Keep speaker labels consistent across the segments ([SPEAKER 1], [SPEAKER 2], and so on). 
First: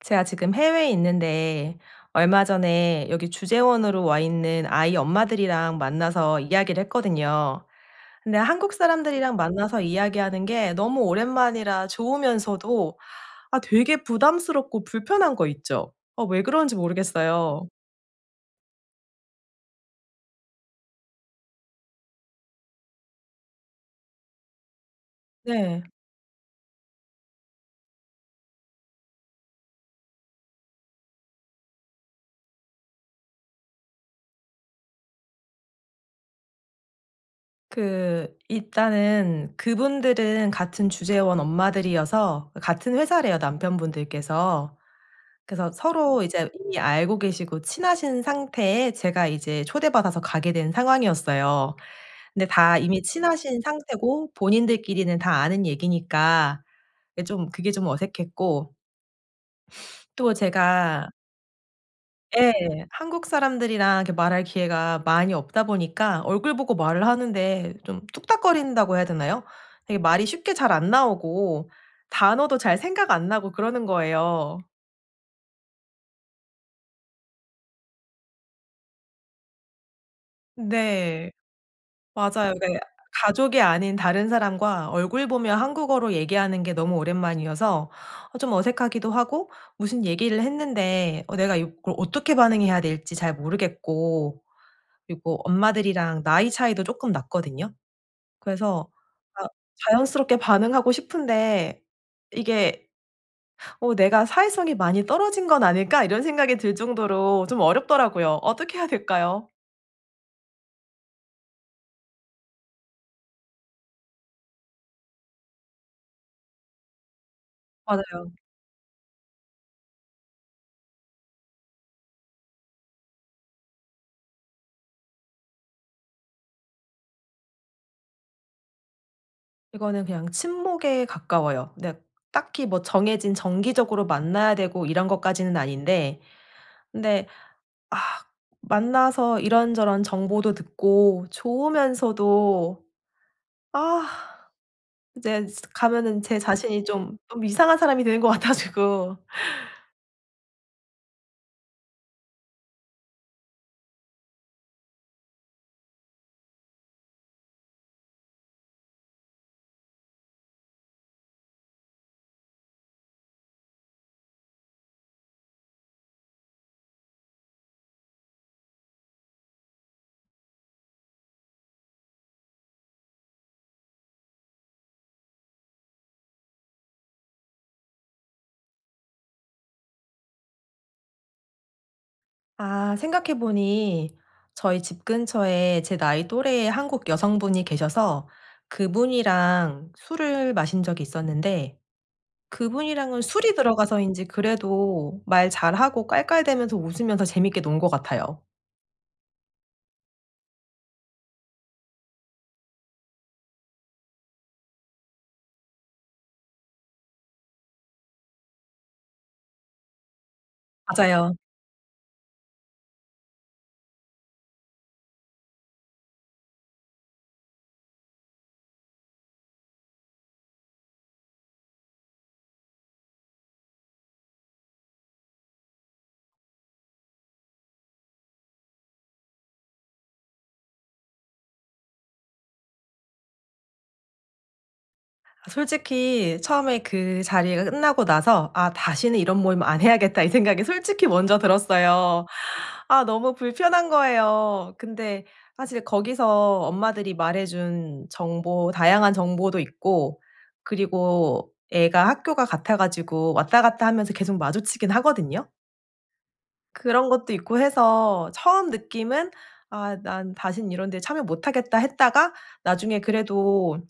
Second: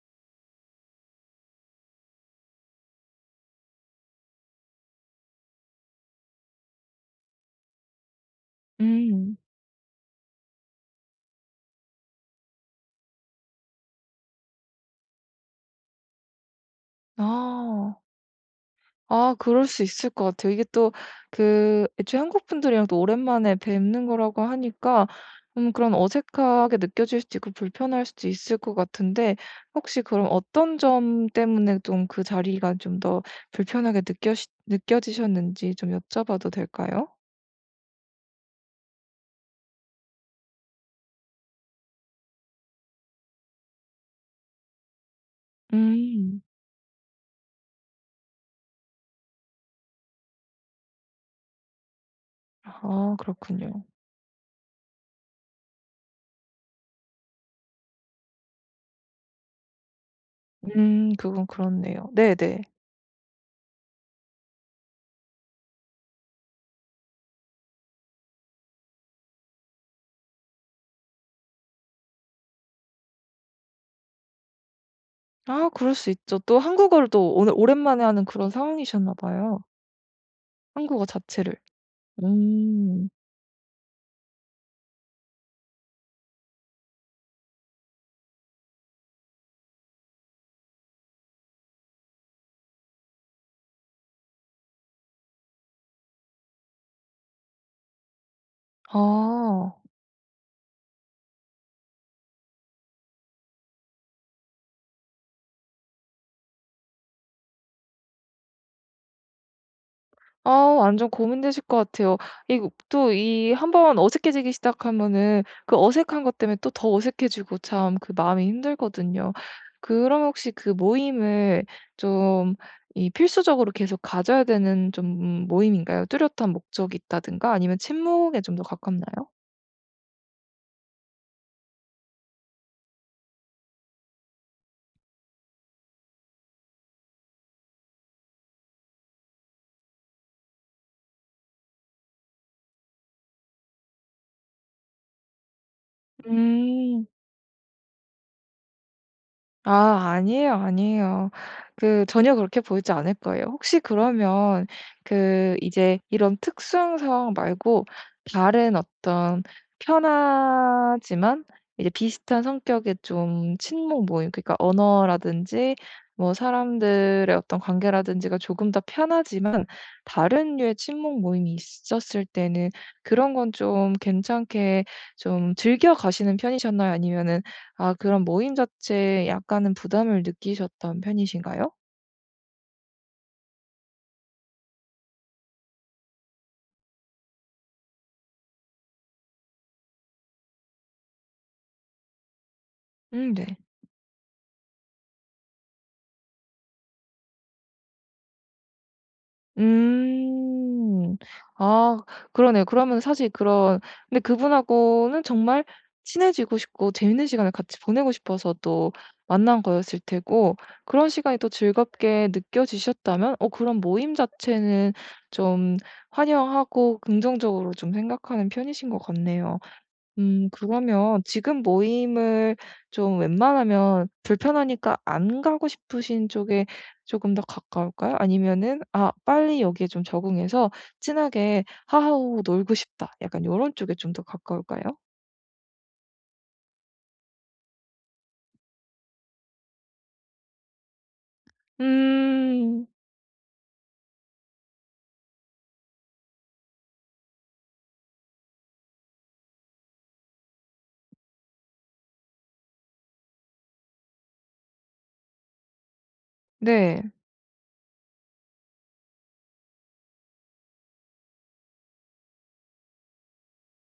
[SPEAKER 1] 제가 지금 해외에 있는데 얼마 전에 여기 주재원으로 와 있는 아이 엄마들이랑 만나서 이야기를 했거든요. 근데 한국 사람들이랑
[SPEAKER 2] 음.
[SPEAKER 1] 만나서 이야기하는 게 너무 오랜만이라 좋으면서도 아 되게 부담스럽고 불편한 거 있죠. 왜 그런지 모르겠어요.
[SPEAKER 2] 아. 아 그럴 수 있을 것 같아요. 이게 또 그 애초에 한국 분들이랑 또 오랜만에 뵙는 거라고 하니까
[SPEAKER 1] 네.
[SPEAKER 2] 그런 어색하게 느껴질 수도 있고 불편할 수도 있을 것 같은데, 혹시 그럼 어떤 점 때문에 좀 그 자리가 좀 더 불편하게 느껴지셨는지 좀 여쭤봐도 될까요?
[SPEAKER 1] 그 일단은 그분들은 같은 주재원 엄마들이어서 같은 회사래요, 남편분들께서. 그래서 서로
[SPEAKER 2] 음.
[SPEAKER 1] 이제 이미 알고 계시고 친하신 상태에 제가 이제 초대받아서 가게 된 상황이었어요. 근데 다 이미
[SPEAKER 2] 아
[SPEAKER 1] 친하신
[SPEAKER 2] 그렇군요.
[SPEAKER 1] 상태고 본인들끼리는 다 아는 얘기니까 게좀 그게 좀 어색했고 또 제가.
[SPEAKER 2] 그건 그렇네요.
[SPEAKER 1] 예.
[SPEAKER 2] 네네.
[SPEAKER 1] 한국 사람들이랑 이렇게 말할 기회가 많이 없다 보니까 얼굴 보고 말을 하는데 좀 뚝딱거린다고 해야 되나요? 되게 말이 쉽게 잘 안 나오고 단어도 잘 생각 안 나고 그러는 거예요.
[SPEAKER 2] 아 그럴 수 있죠. 또 한국어를 또 오늘 오랜만에 하는 그런 상황이셨나 봐요, 한국어
[SPEAKER 1] 네.
[SPEAKER 2] 자체를.
[SPEAKER 1] 맞아요. 그러니까
[SPEAKER 2] 음.
[SPEAKER 1] 가족이 아닌 다른 사람과 얼굴 보며 한국어로 얘기하는 게 너무 오랜만이어서 좀 어색하기도 하고, 무슨 얘기를 했는데 내가 이걸 어떻게 반응해야 될지 잘 모르겠고, 그리고 엄마들이랑 나이 차이도 쪼끔 났거든요. 그래서 아
[SPEAKER 2] 아.
[SPEAKER 1] 자연스럽게 반응하고 싶은데 이게 '어 내가 사회성이 많이 떨어진 건 아닐까?' 이런 생각이 들 정도로 좀 어렵더라고요. 어떻게 해야 될까요?
[SPEAKER 2] 아 완전 고민되실 것 같아요. 이거 또 이 한 번 어색해지기 시작하면은 그 어색한 것 때문에 또 더 어색해지고 참 그
[SPEAKER 1] 맞아요.
[SPEAKER 2] 마음이 힘들거든요. 그럼 혹시 그 모임을 좀 이 필수적으로 계속 가져야 되는 좀 모임인가요? 뚜렷한 목적이 있다든가 아니면 친목에 좀 더 가깝나요?
[SPEAKER 1] 이거는 그냥 친목에 가까워요. 근데 딱히 뭐 정해진, 정기적으로 만나야 되고 이런 것까지는 아닌데, 근데 아 만나서 이런저런 정보도 듣고 좋으면서도, 아 이제 가면은 제 자신이
[SPEAKER 2] 음.
[SPEAKER 1] 좀 이상한 사람이 되는 것 같아 가지고.
[SPEAKER 2] 아 아니에요, 아니에요. 그 전혀 그렇게 보이지 않을 거예요. 혹시 그러면 그 이제 이런 특수한 상황 말고 다른 어떤 편하지만 이제 비슷한 성격의 좀 친목 모임, 그러니까 언어라든지 뭐 사람들의 어떤 관계라든지가 조금 더 편하지만 다른 류의 친목 모임이 있었을 때는 그런 건 좀 괜찮게 좀 즐겨 가시는 편이셨나요? 아니면은 아 그럼 모임 자체에 약간은 부담을 느끼셨던 편이신가요?
[SPEAKER 1] 아 생각해 보니 저희 집 근처에 제 나이 또래의 한국 여성분이 계셔서 그분이랑 술을 마신 적이 있었는데, 그분이랑은 술이
[SPEAKER 2] 네.
[SPEAKER 1] 들어가서인지 그래도 말 잘하고 깔깔대면서 웃으면서 재밌게 논 것 같아요.
[SPEAKER 2] 음. 아 그러네요. 그러면 사실 그런, 근데 그분하고는 정말 친해지고 싶고 재밌는 시간을 같이 보내고 싶어서 또 만난 거였을 테고, 그런
[SPEAKER 1] 맞아요.
[SPEAKER 2] 시간이 또 즐겁게 느껴지셨다면 어 그런 모임 자체는 좀 환영하고 긍정적으로 좀 생각하는 편이신 것 같네요. 그러면 지금 모임을 좀 웬만하면 불편하니까 안 가고 싶으신 쪽에 조금 더 가까울까요? 아니면은 '아 빨리 여기에 좀 적응해서 친하게 하하호 놀고 싶다.' 약간 요런 쪽에 좀 더 가까울까요?
[SPEAKER 1] 솔직히 처음에 그 자리가 끝나고 나서 '아 다시는 이런 모임 안 해야겠다.' 이 생각이 솔직히 먼저 들었어요.
[SPEAKER 2] 음.
[SPEAKER 1] 아 너무 불편한 거예요. 근데 사실 거기서 엄마들이 말해 준 정보, 다양한 정보도 있고, 그리고 애가 학교가 같아 가지고 왔다 갔다 하면서 계속 마주치긴 하거든요.
[SPEAKER 2] 네.
[SPEAKER 1] 그런 것도 있고 해서 처음 느낌은 '아 난 다신 이런 데 참여 못 하겠다.' 했다가, 나중에 그래도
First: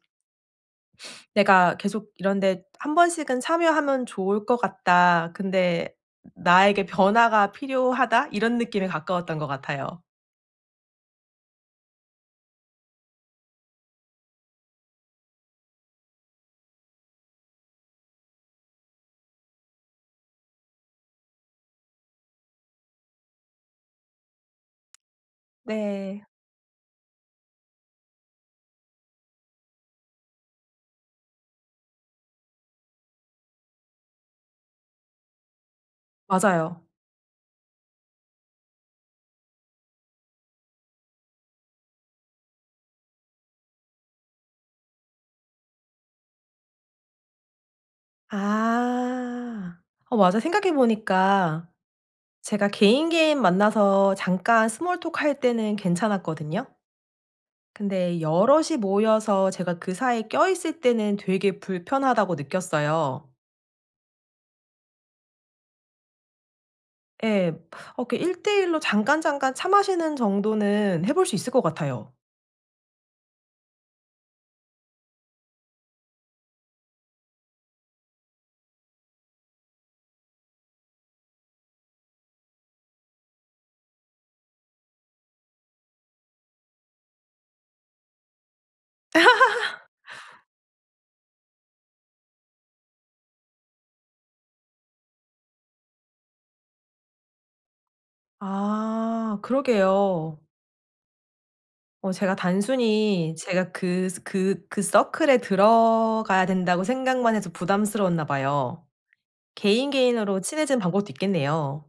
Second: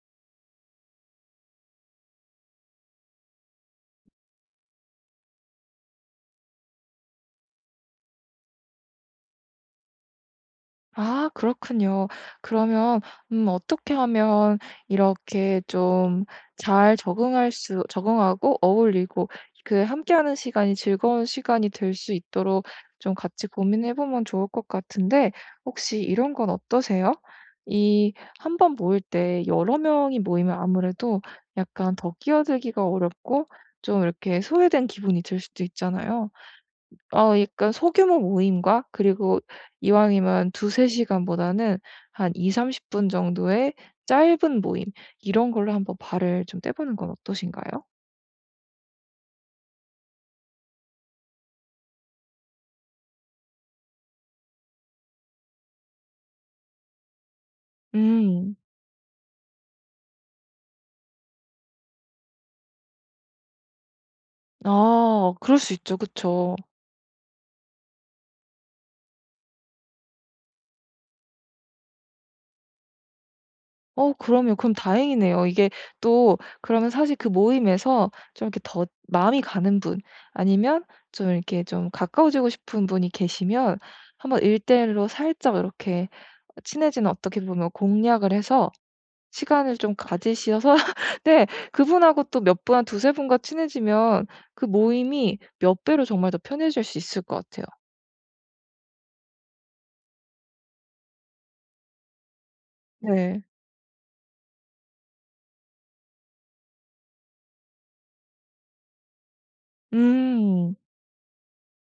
[SPEAKER 1] '내가 계속 이런 데 한 번씩은 참여하면 좋을 것 같다. 근데 나에게 변화가 필요하다.' 이런 느낌에 가까웠던 것 같아요.
[SPEAKER 2] 아 그렇군요. 그러면 어떻게 하면 이렇게 좀 잘 적응할 수 적응하고 어울리고 그 함께하는 시간이 즐거운 시간이 될 수 있도록 좀 같이 고민해 보면 좋을 것 같은데, 혹시
[SPEAKER 1] 네.
[SPEAKER 2] 이런 건 어떠세요? 이 한 번 모일 때 여러 명이 모이면 아무래도 약간 더 끼어들기가 어렵고 좀 이렇게 소외된 기분이 들 수도 있잖아요.
[SPEAKER 1] 맞아요.
[SPEAKER 2] 어 약간 소규모 모임과 그리고 이왕이면 2-3 시간보다는 한2삼3 0분 정도의 짧은 모임, 이런 걸로 한번 발을 좀 떼보는 건 어떠신가요?
[SPEAKER 1] 아. 어 맞아. 생각해 보니까 제가 개인 개인 만나서 잠깐 스몰 톡 할 때는 괜찮았거든요. 근데
[SPEAKER 2] 음.
[SPEAKER 1] 여럿이 모여서 제가 그 사이에 껴있을 때는 되게 불편하다고 느꼈어요.
[SPEAKER 2] 아 그럴 수 있죠. 그쵸.
[SPEAKER 1] 예. 그 1대1로 잠깐 잠깐 차 마시는 정도는 해볼 수 있을 것 같아요.
[SPEAKER 2] 어 그럼요. 그럼 다행이네요. 이게 또 그러면 사실 그 모임에서 좀 이렇게 더 마음이 가는 분 아니면 좀 이렇게 좀 가까워지고 싶은 분이 계시면 한번 1대1로 살짝 이렇게 친해지는, 어떻게 보면 공략을 해서 시간을 좀 가지셔서 네 그분하고 또 몇 분한 두세 분과 친해지면 그 모임이 몇 배로 정말 더 편해질 수 있을 것 같아요.
[SPEAKER 1] 아 그러게요. 제가 단순히
[SPEAKER 2] 네.
[SPEAKER 1] 제가 그 서클에 들어가야 된다고 생각만 해서 부담스러웠나 봐요. 개인 개인으로
[SPEAKER 2] 음.
[SPEAKER 1] 친해지는 방법도 있겠네요.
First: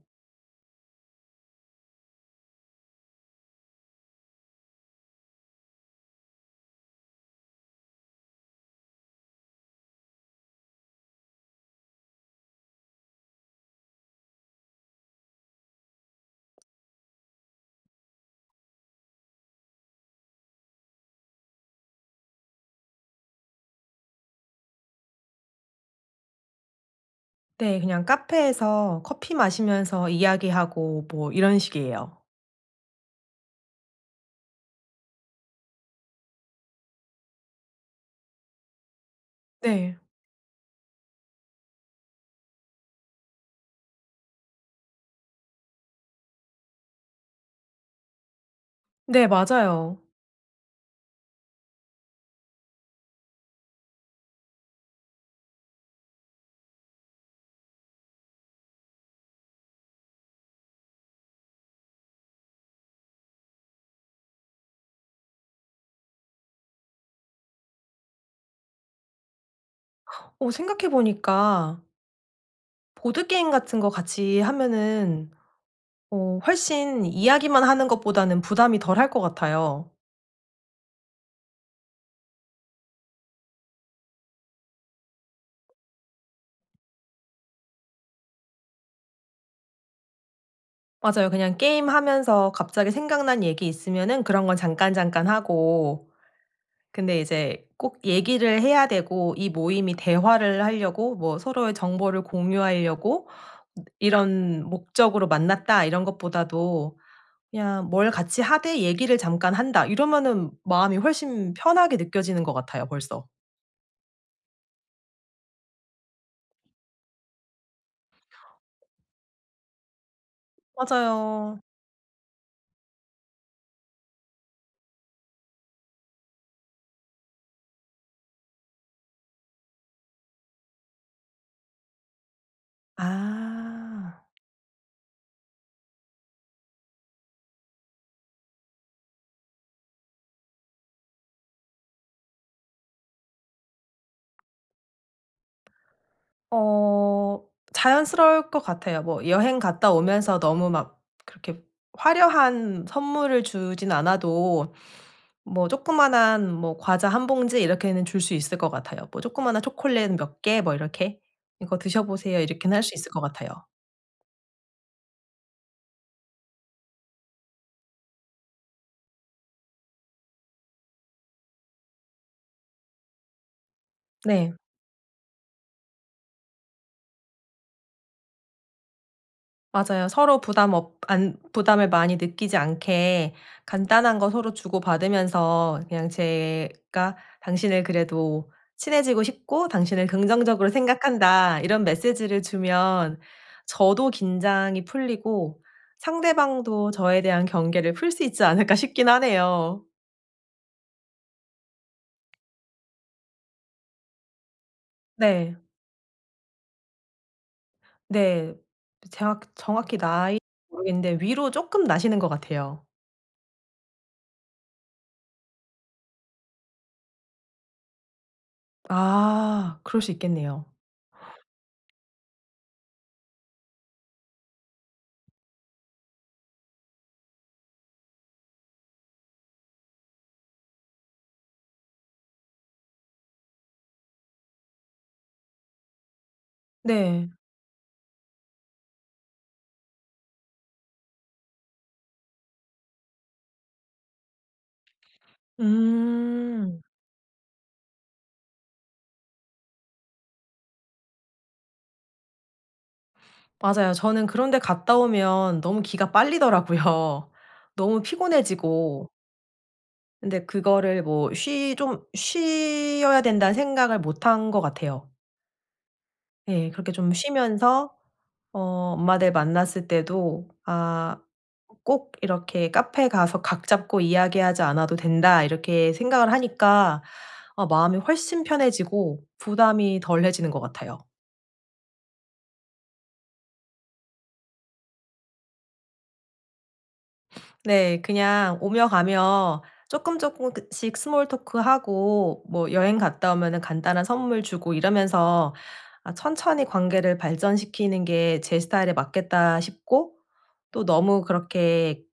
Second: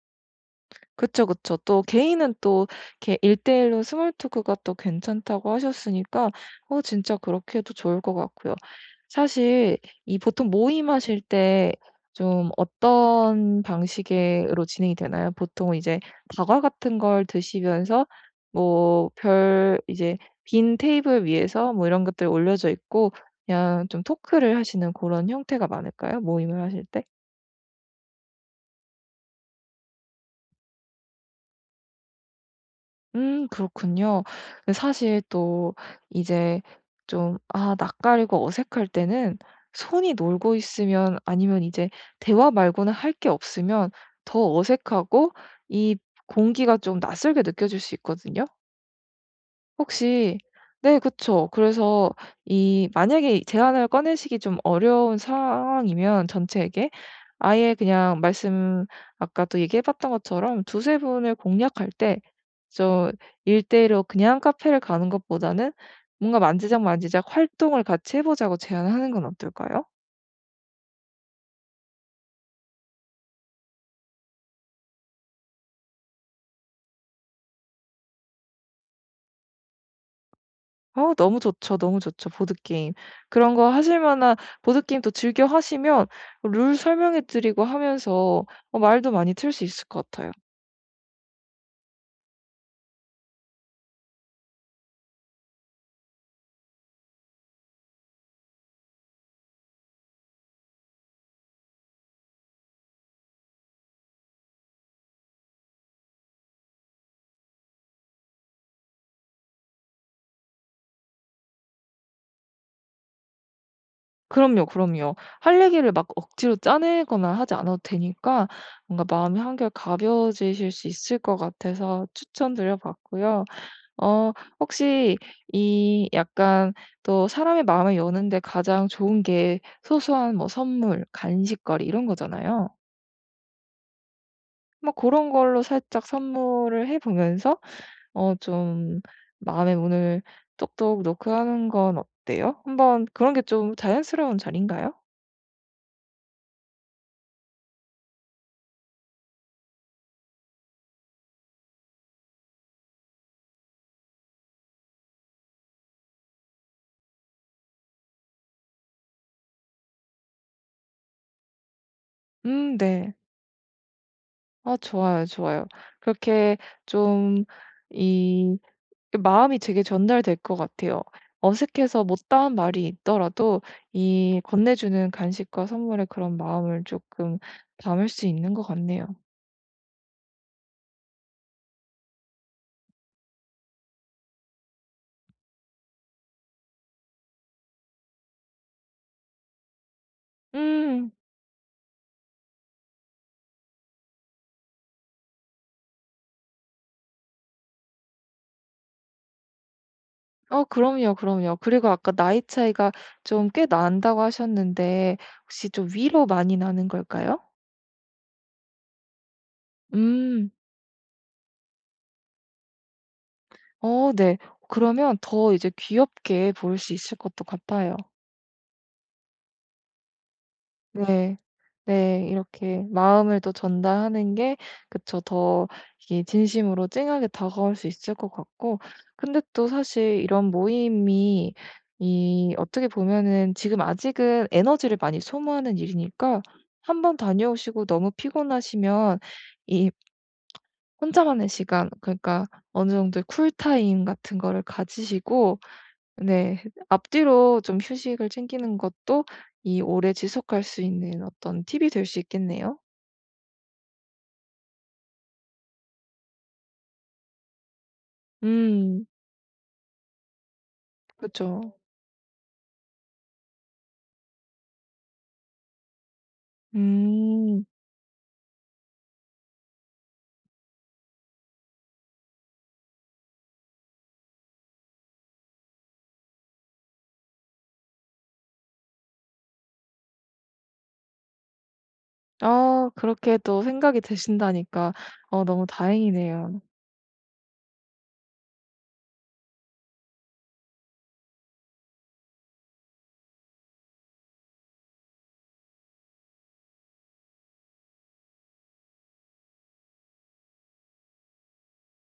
[SPEAKER 2] 그쵸, 그쵸. 또 개인은 또 이렇게 1 대1로 스몰 토크가 또 괜찮다고 하셨으니까 어 진짜 그렇게 해도 좋을 것 같고요. 사실 이 보통 모임하실 때 좀 어떤 방식으로 진행이 되나요? 보통 이제 다과 같은 걸 드시면서 뭐 별 이제 빈 테이블 위에서 뭐 이런 것들 올려져 있고 그냥 좀 토크를 하시는 그런 형태가 많을까요? 모임을 하실 때?
[SPEAKER 1] 네. 그냥 카페에서 커피 마시면서 이야기하고 뭐 이런 식이에요.
[SPEAKER 2] 그렇군요. 그 사실 또 이제 좀 아 낯가리고 어색할 때는
[SPEAKER 1] 네.
[SPEAKER 2] 손이 놀고 있으면 아니면 이제 대화 말고는 할 게 없으면 더 어색하고 이 공기가 좀 낯설게 느껴질 수 있거든요.
[SPEAKER 1] 네, 맞아요.
[SPEAKER 2] 혹시 네 그쵸. 그래서 이 만약에 이 제안을 꺼내시기 좀 어려운 상황이면 전체에게 아예 그냥 말씀 아까 또 얘기해 봤던 것처럼 두세 분을 공략할 때 저 일대로 그냥 카페를 가는 것보다는 뭔가 만지작만지작 활동을 같이 해 보자고 제안하는 건 어떨까요?
[SPEAKER 1] 생각해 보니까 보드게임 같은 거 같이 하면은 훨씬 이야기만 하는 것보다는 부담이 덜 할 것 같아요.
[SPEAKER 2] 어 너무 좋죠, 너무 좋죠. 보드게임. 그런 거 하실 만한 보드게임 또 즐겨 하시면 룰 설명해 드리고 하면서 어 말도 많이 틀 수 있을 것 같아요.
[SPEAKER 1] 맞아요. 그냥 게임하면서 갑자기 생각난 얘기 있으면은 그런 건 잠깐잠깐 하고, 근데 이제 꼭 얘기를 해야 되고, 이 모임이 대화를 하려고, 뭐 서로의 정보를 공유하려고 이런 목적으로 만났다, 이런 것보다도 그냥 뭘 같이 하되 얘기를 잠깐 한다 이러면은 마음이 훨씬 편하게 느껴지는 것 같아요 벌써.
[SPEAKER 2] 그럼요, 그럼요. 할 얘기를 막 억지로 짜내거나 하지 않아도 되니까 뭔가 마음이 한결 가벼워지실 수 있을 것
[SPEAKER 1] 맞아요.
[SPEAKER 2] 같아서 추천드려 봤고요. 어 혹시 이 약간 또 사람의 마음을 여는데 가장 좋은 게 소소한 뭐 선물, 간식거리 이런 거잖아요.
[SPEAKER 1] 아.
[SPEAKER 2] 뭐 그런 걸로 살짝 선물을 해 보면서 어 좀 마음의 문을 똑똑 노크하는 건 어때요? 한번 그런 게 좀 자연스러운 자리인가요?
[SPEAKER 1] 어 자연스러울 것 같아요. 뭐 여행 갔다 오면서 너무 막 그렇게 화려한 선물을 주진 않아도, 뭐 조그마한 뭐 과자 한 봉지 이렇게는 줄 수 있을 것 같아요. 뭐 조그마한 초콜릿 몇 개 뭐 이렇게 "이거 드셔 보세요." 이렇게는 할 수 있을
[SPEAKER 2] 네.
[SPEAKER 1] 것 같아요.
[SPEAKER 2] 아 좋아요, 좋아요. 그렇게 좀이 그 마음이 되게 전달될 것 같아요. 어색해서 못다한 말이 있더라도 이
[SPEAKER 1] 네.
[SPEAKER 2] 건네주는 간식과 선물의 그런 마음을 조금 담을 수 있는 것 같네요.
[SPEAKER 1] 맞아요. 서로 부담 없 안 부담을 많이 느끼지 않게 간단한 거 서로 주고받으면서 그냥 제가 "당신을 그래도 친해지고 싶고 당신을 긍정적으로
[SPEAKER 2] 음.
[SPEAKER 1] 생각한다." 이런 메시지를 주면 저도 긴장이 풀리고 상대방도 저에 대한 경계를 풀 수 있지 않을까 싶긴 하네요.
[SPEAKER 2] 어 그럼요, 그럼요. 그리고 아까 나이 차이가 좀 꽤 난다고 하셨는데
[SPEAKER 1] 네.
[SPEAKER 2] 혹시 좀 위로 많이 나는 걸까요?
[SPEAKER 1] 네. 정확히 나이
[SPEAKER 2] 음.
[SPEAKER 1] 모르겠는데, 위로 조금 나시는 것 같아요.
[SPEAKER 2] 어 네. 그러면 더 이제 귀엽게 보일 수 있을 것도 같아요.
[SPEAKER 1] 아 그럴 수 있겠네요.
[SPEAKER 2] 네. 네. 이렇게 마음을 또 전달하는 게 그쵸. 더 이게 진심으로 찡하게 다가올 수 있을 것 같고, 근데 또 사실 이런 모임이 이 어떻게 보면은 지금 아직은 에너지를 많이 소모하는 일이니까 한 번
[SPEAKER 1] 네.
[SPEAKER 2] 다녀오시고 너무 피곤하시면 이 혼자만의 시간, 그러니까 어느 정도의 쿨타임 같은 거를 가지시고 네.
[SPEAKER 1] 음.
[SPEAKER 2] 앞뒤로 좀 휴식을 챙기는 것도 이 오래 지속할 수 있는 어떤 팁이 될 수 있겠네요.
[SPEAKER 1] 맞아요. 저는 그런 데 갔다 오면 너무 기가 빨리더라고요. 너무
[SPEAKER 2] 음.
[SPEAKER 1] 피곤해지고. 근데 그거를 뭐
[SPEAKER 2] 그쵸.
[SPEAKER 1] 쉬 좀 쉬어야 된다는 생각을 못 한 것 같아요. 예. 그렇게 좀
[SPEAKER 2] 음.
[SPEAKER 1] 쉬면서 어 엄마들 만났을 때도 '아 꼭 이렇게 카페 가서 각 잡고 이야기하지 않아도 된다.' 이렇게 생각을 하니까 아 마음이 훨씬 편해지고 부담이 덜해지는 것 같아요.
[SPEAKER 2] 아 그렇게 또 생각이 드신다니까 어 너무 다행이네요.
[SPEAKER 1] 네. 그냥 오며 가며 조금씩 스몰 토크하고, 뭐 여행 갔다 오면은 간단한 선물 주고 이러면서 아 천천히 관계를 발전시키는 게 제 스타일에 맞겠다 싶고, 또 너무 그렇게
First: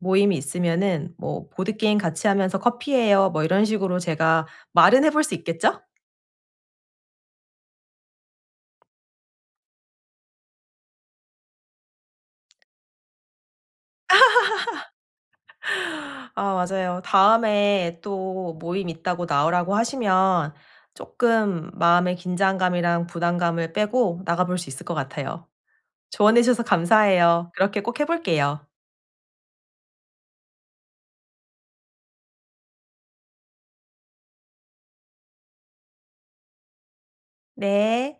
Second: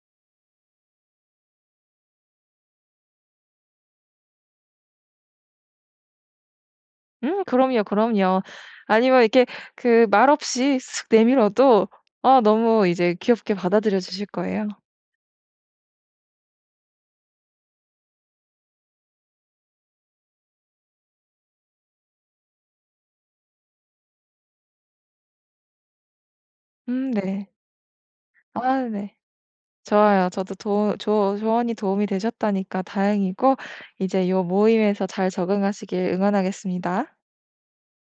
[SPEAKER 1] 모임이 있으면은 뭐 "보드게임 같이 하면서 커피해요." 뭐 이런 식으로 제가 말은 해볼 수 있겠죠?
[SPEAKER 2] 그럼요, 그럼요. 아니면 이렇게 그 말없이 쓱 내밀어도 아 너무 이제 귀엽게 받아들여 주실 거예요.
[SPEAKER 1] 아 맞아요. 다음에 또 모임 있다고 나오라고 하시면 조금 마음의 긴장감이랑 부담감을 빼고 나가볼 수 있을 것 같아요. 조언해 주셔서
[SPEAKER 2] 네.
[SPEAKER 1] 감사해요. 그렇게 꼭 해 볼게요.
[SPEAKER 2] 아 네. 좋아요. 저도 도 조 조언이 도움이 되셨다니까 다행이고, 이제 요 모임에서 잘 적응하시길 응원하겠습니다.
[SPEAKER 1] 네.